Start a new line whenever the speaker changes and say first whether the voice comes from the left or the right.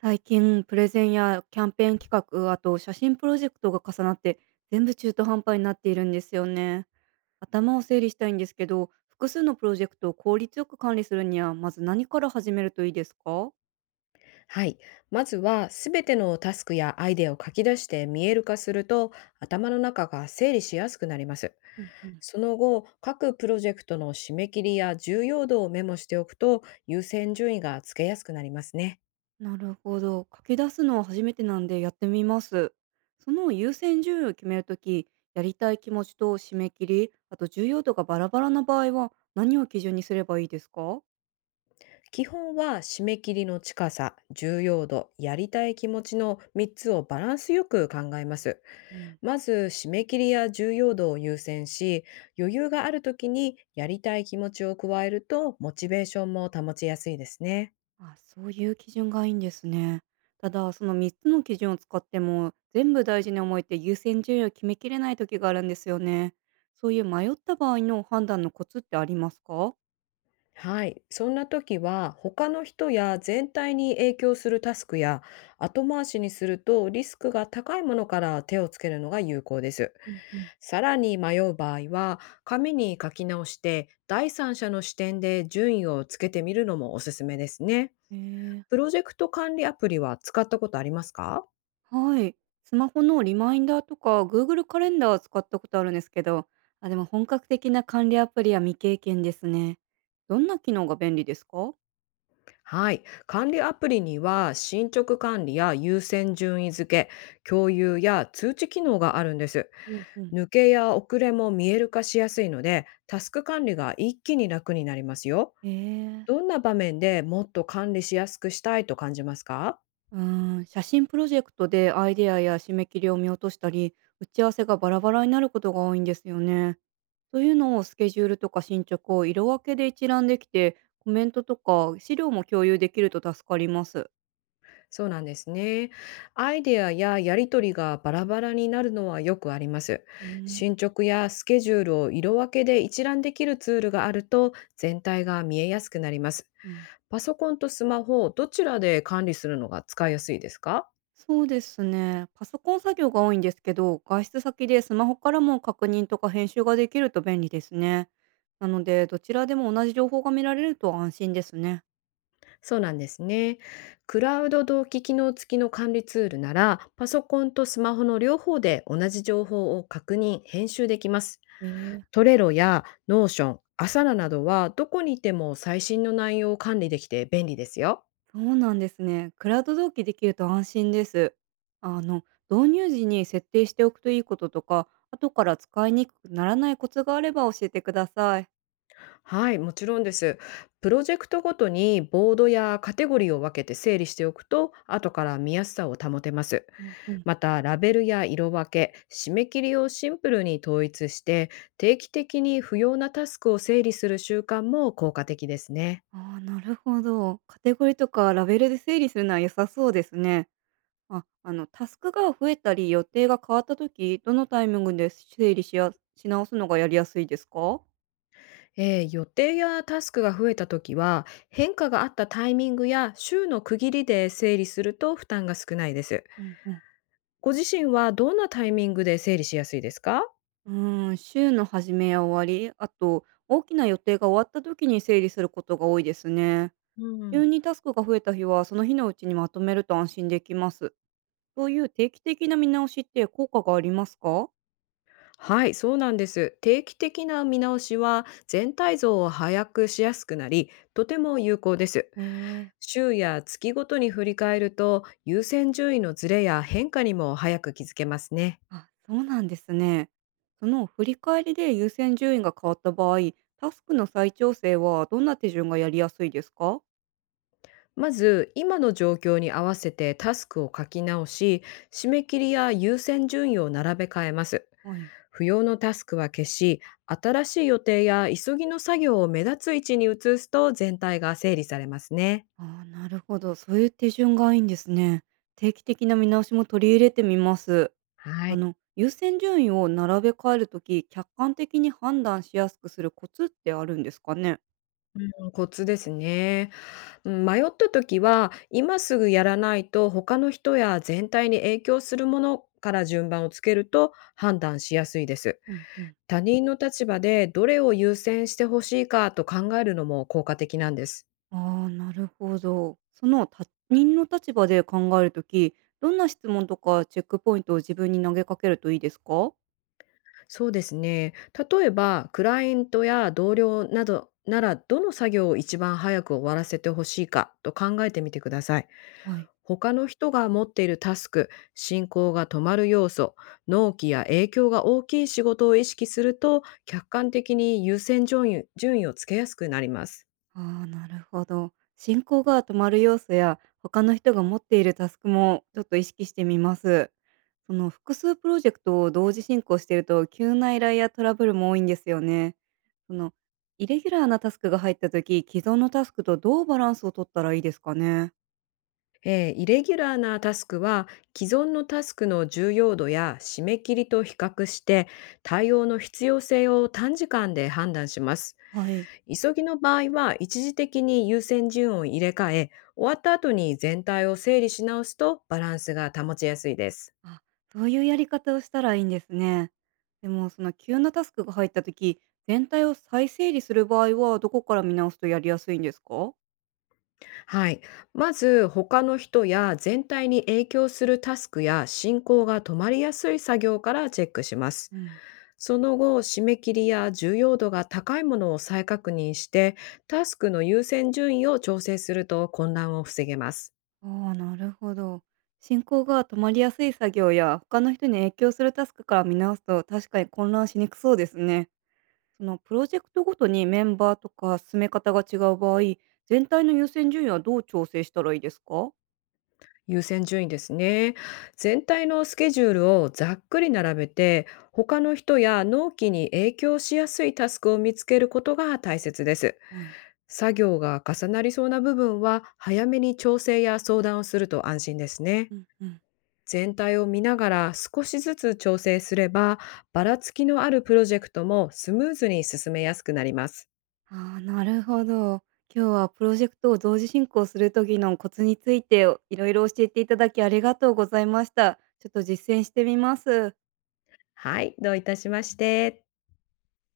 right: 最近プレゼンやキャンペーン企画あと写真プロジェクトが重なって、全部中途半端になっているんですよね。頭を整理したいんですけど、複数のプロジェクトを効率よく管理するには、まず何から始めるといいですか？
left: はい。まずは、すべてのタスクやアイデアを書き出して見える化すると、頭の中が整理しやすくなります。
right: うんうん。
left: その後、各プロジェクトの締め切りや重要度をメモしておくと、優先順位がつけやすくなりますね。
right: なるほど、書き出すのは初めてなんで、やってみます。その優先順位を決めるとき、やりたい気持ちと締め切りあと重要度がバラバラな場合は、何を基準にすればいいですか？
left: 基本は、締め切りの近さ、重要度、やりたい気持ちの3つをバランスよく考えます。
right: うん。
left: まず締め切りや重要度を優先し、余裕がある時にやりたい気持ちを加えるとモチベーションも保ちやすいですね。
right: あ、そういう基準がいいんですね。ただ、その3つの基準を使っても、全部大事に思えて優先順位を決めきれない時があるんですよね。そういう迷った場合の判断のコツってありますか？
left: はい。そんな時は他の人や全体に影響するタスクや、後回しにするとリスクが高いものから手をつけるのが有効です。
right: うんうん。
left: さらに迷う場合は、紙に書き直して第三者の視点で順位をつけてみるのもおすすめですね。
right: えー、
left: プロジェクト管理アプリは使ったことありますか？
right: はい。スマホのリマインダーとか Google カレンダーは使ったことあるんですけど、あ、でも本格的な管理アプリは未経験ですね。どんな機能が便利ですか？
left: はい。管理アプリには進捗管理や優先順位付け、共有や通知機能があるんです。
right: うんうん。
left: 抜けや遅れも見える化しやすいので、タスク管理が一気に楽になりますよ。
right: ええ。
left: どんな場面でもっと管理しやすくしたいと感じますか？
right: うー写真プロジェクトでアイデアや締め切りを見落としたり、打ち合わせがバラバラになることが多いんですよね。そういうのをスケジュールとか進捗を色分けで一覧できて、コメントとか資料も共有できると助かります。
left: そうなんですね。アイデアややり取りがバラバラになるのはよくあります。
right: うん。
left: 進捗やスケジュールを色分けで一覧できるツールがあると、全体が見えやすくなります。
right: うん。
left: パソコンとスマホ、どちらで管理するのが使いやすいですか？
right: そうですね。パソコン作業が多いんですけど、外出先でスマホからも確認とか編集ができると便利ですね。なので、どちらでも同じ情報が見られると安心ですね。
left: そうなんですね。クラウド同期機能付きの管理ツールなら、パソコンとスマホの両方で同じ情報を確認、編集できます。
right: ええ。
left: トレロやノーション、アサラなどは、どこにいても最新の内容を管理できて便利ですよ。
right: そうなんですね。クラウド同期できると安心です。あの、導入時に設定しておくといいこととか、後から使いにくくならないコツがあれば教えてください。
left: はい、もちろんです。プロジェクトごとにボードやカテゴリーを分けて整理しておくと、後から見やすさを保てます。
right: うんうん。
left: また、ラベルや色分け、締め切りをシンプルに統一して、定期的に不要なタスクを整理する習慣も効果的ですね。
right: ああ、なるほど。カテゴリーとかラベルで整理するのは良さそうですね。あ、あの、タスクが増えたり予定が変わった時、どのタイミングで整理しやし直すのがやりやすいですか？
left: 予定やタスクが増えた時は、変化があったタイミングや週の区切りで整理すると負担が少ないです。
right: うんうん。
left: ご自身はどんなタイミングで整理しやすいですか？
right: 週の始めや終わり、あと大きな予定が終わった時に整理することが多いですね。
left: う
right: 急
left: ん。
right: にタスクが増えた日は、その日のうちにまとめると安心できます。そういう定期的な見直しって効果がありますか？
left: はい、そうなんです。定期的な見直しは全体像を把握しやすくなり、とても有効です。
right: えー。
left: 週や月ごとに振り返ると、優先順位のズレや変化にも早く気づけますね。
right: あ、そうなんですね。その振り返りで優先順位が変わった場合、タスクの再調整はどんな手順がやりやすいですか？
left: まず、今の状況に合わせてタスクを書き直し、締め切りや優先順位を並べ替えます。
right: はい。
left: 不要のタスクは消し、新しい予定や急ぎの作業を目立つ位置に移すと、全体が整理されますね。
right: あー、なるほど。そういう手順がいいんですね。定期的な見直しも取り入れてみます。
left: は
right: あ
left: い。
right: の、優先順位を並べ替えるとき、客観的に判断しやすくするコツってあるんですかね？
left: コツですね。うん迷った時は、今すぐやらないと他の人や全体に影響するものから順番をつけると判断しやすいです。
right: うんうん。
left: 他人の立場でどれを優先してほしいかと考えるのも効果的なんです。
right: ああ、なるほど。その他人の立場で考えるとき、どんな質問とかチェックポイントを自分に投げかけるといいですか？
left: そうですね。例えば、クライアントや同僚などなら、どの作業を一番早く終わらせてほしいかと考えてみてください。
right: はい。
left: 他の人が持っているタスク、進行が止まる要素、納期や影響が大きい仕事を意識すると、客観的に優先順位順位をつけやすくなります。
right: ああ、なるほど。進行が止まる要素や、他の人が持っているタスクもちょっと意識してみます。その複数プロジェクトを同時進行していると、急な依頼やトラブルも多いんですよね。そのイレギュラーなタスクが入ったとき、既存のタスクとどうバランスを取ったらいいですかね？
left: イレギュラーなタスクは、既存のタスクの重要度や締め切りと比較して、対応の必要性を短時間で判断します。
right: はい。
left: 急ぎの場合は、一時的に優先順位を入れ替え、終わった後に全体を整理し直すとバランスが保ちやすいです。
right: あ、そういうやり方をしたらいいんですね。でも、その急なタスクが入った時、全体を再整理する場合はどこから見直すとやりやすいんですか？
left: はい。まず、他の人や全体に影響するタスクや、進行が止まりやすい作業からチェックします。
right: うん。
left: その後、締め切りや重要度が高いものを再確認して、タスクの優先順位を調整すると混乱を防げます。
right: ああ、なるほど。進行が止まりやすい作業や他の人に影響するタスクから見直すと、確かに混乱しにくそうですね。そのプロジェクトごとにメンバーとか進め方が違う場合、全体の優先順位はどう調整したらいいですか？
left: 優先順位ですね。全体のスケジュールをざっくり並べて、他の人や納期に影響しやすいタスクを見つけることが大切です。
right: はい。
left: 作業が重なりそうな部分は、早めに調整や相談をすると安心ですね。
right: うんうん。
left: 全体を見ながら少しずつ調整すれば、ばらつきのあるプロジェクトもスムーズに進めやすくなります。
right: ああ、なるほど。今日はプロジェクトを同時進行する時のコツについていろいろ教えていただき、ありがとうございました。ちょっと実践してみます。
left: はい、どういたしまして。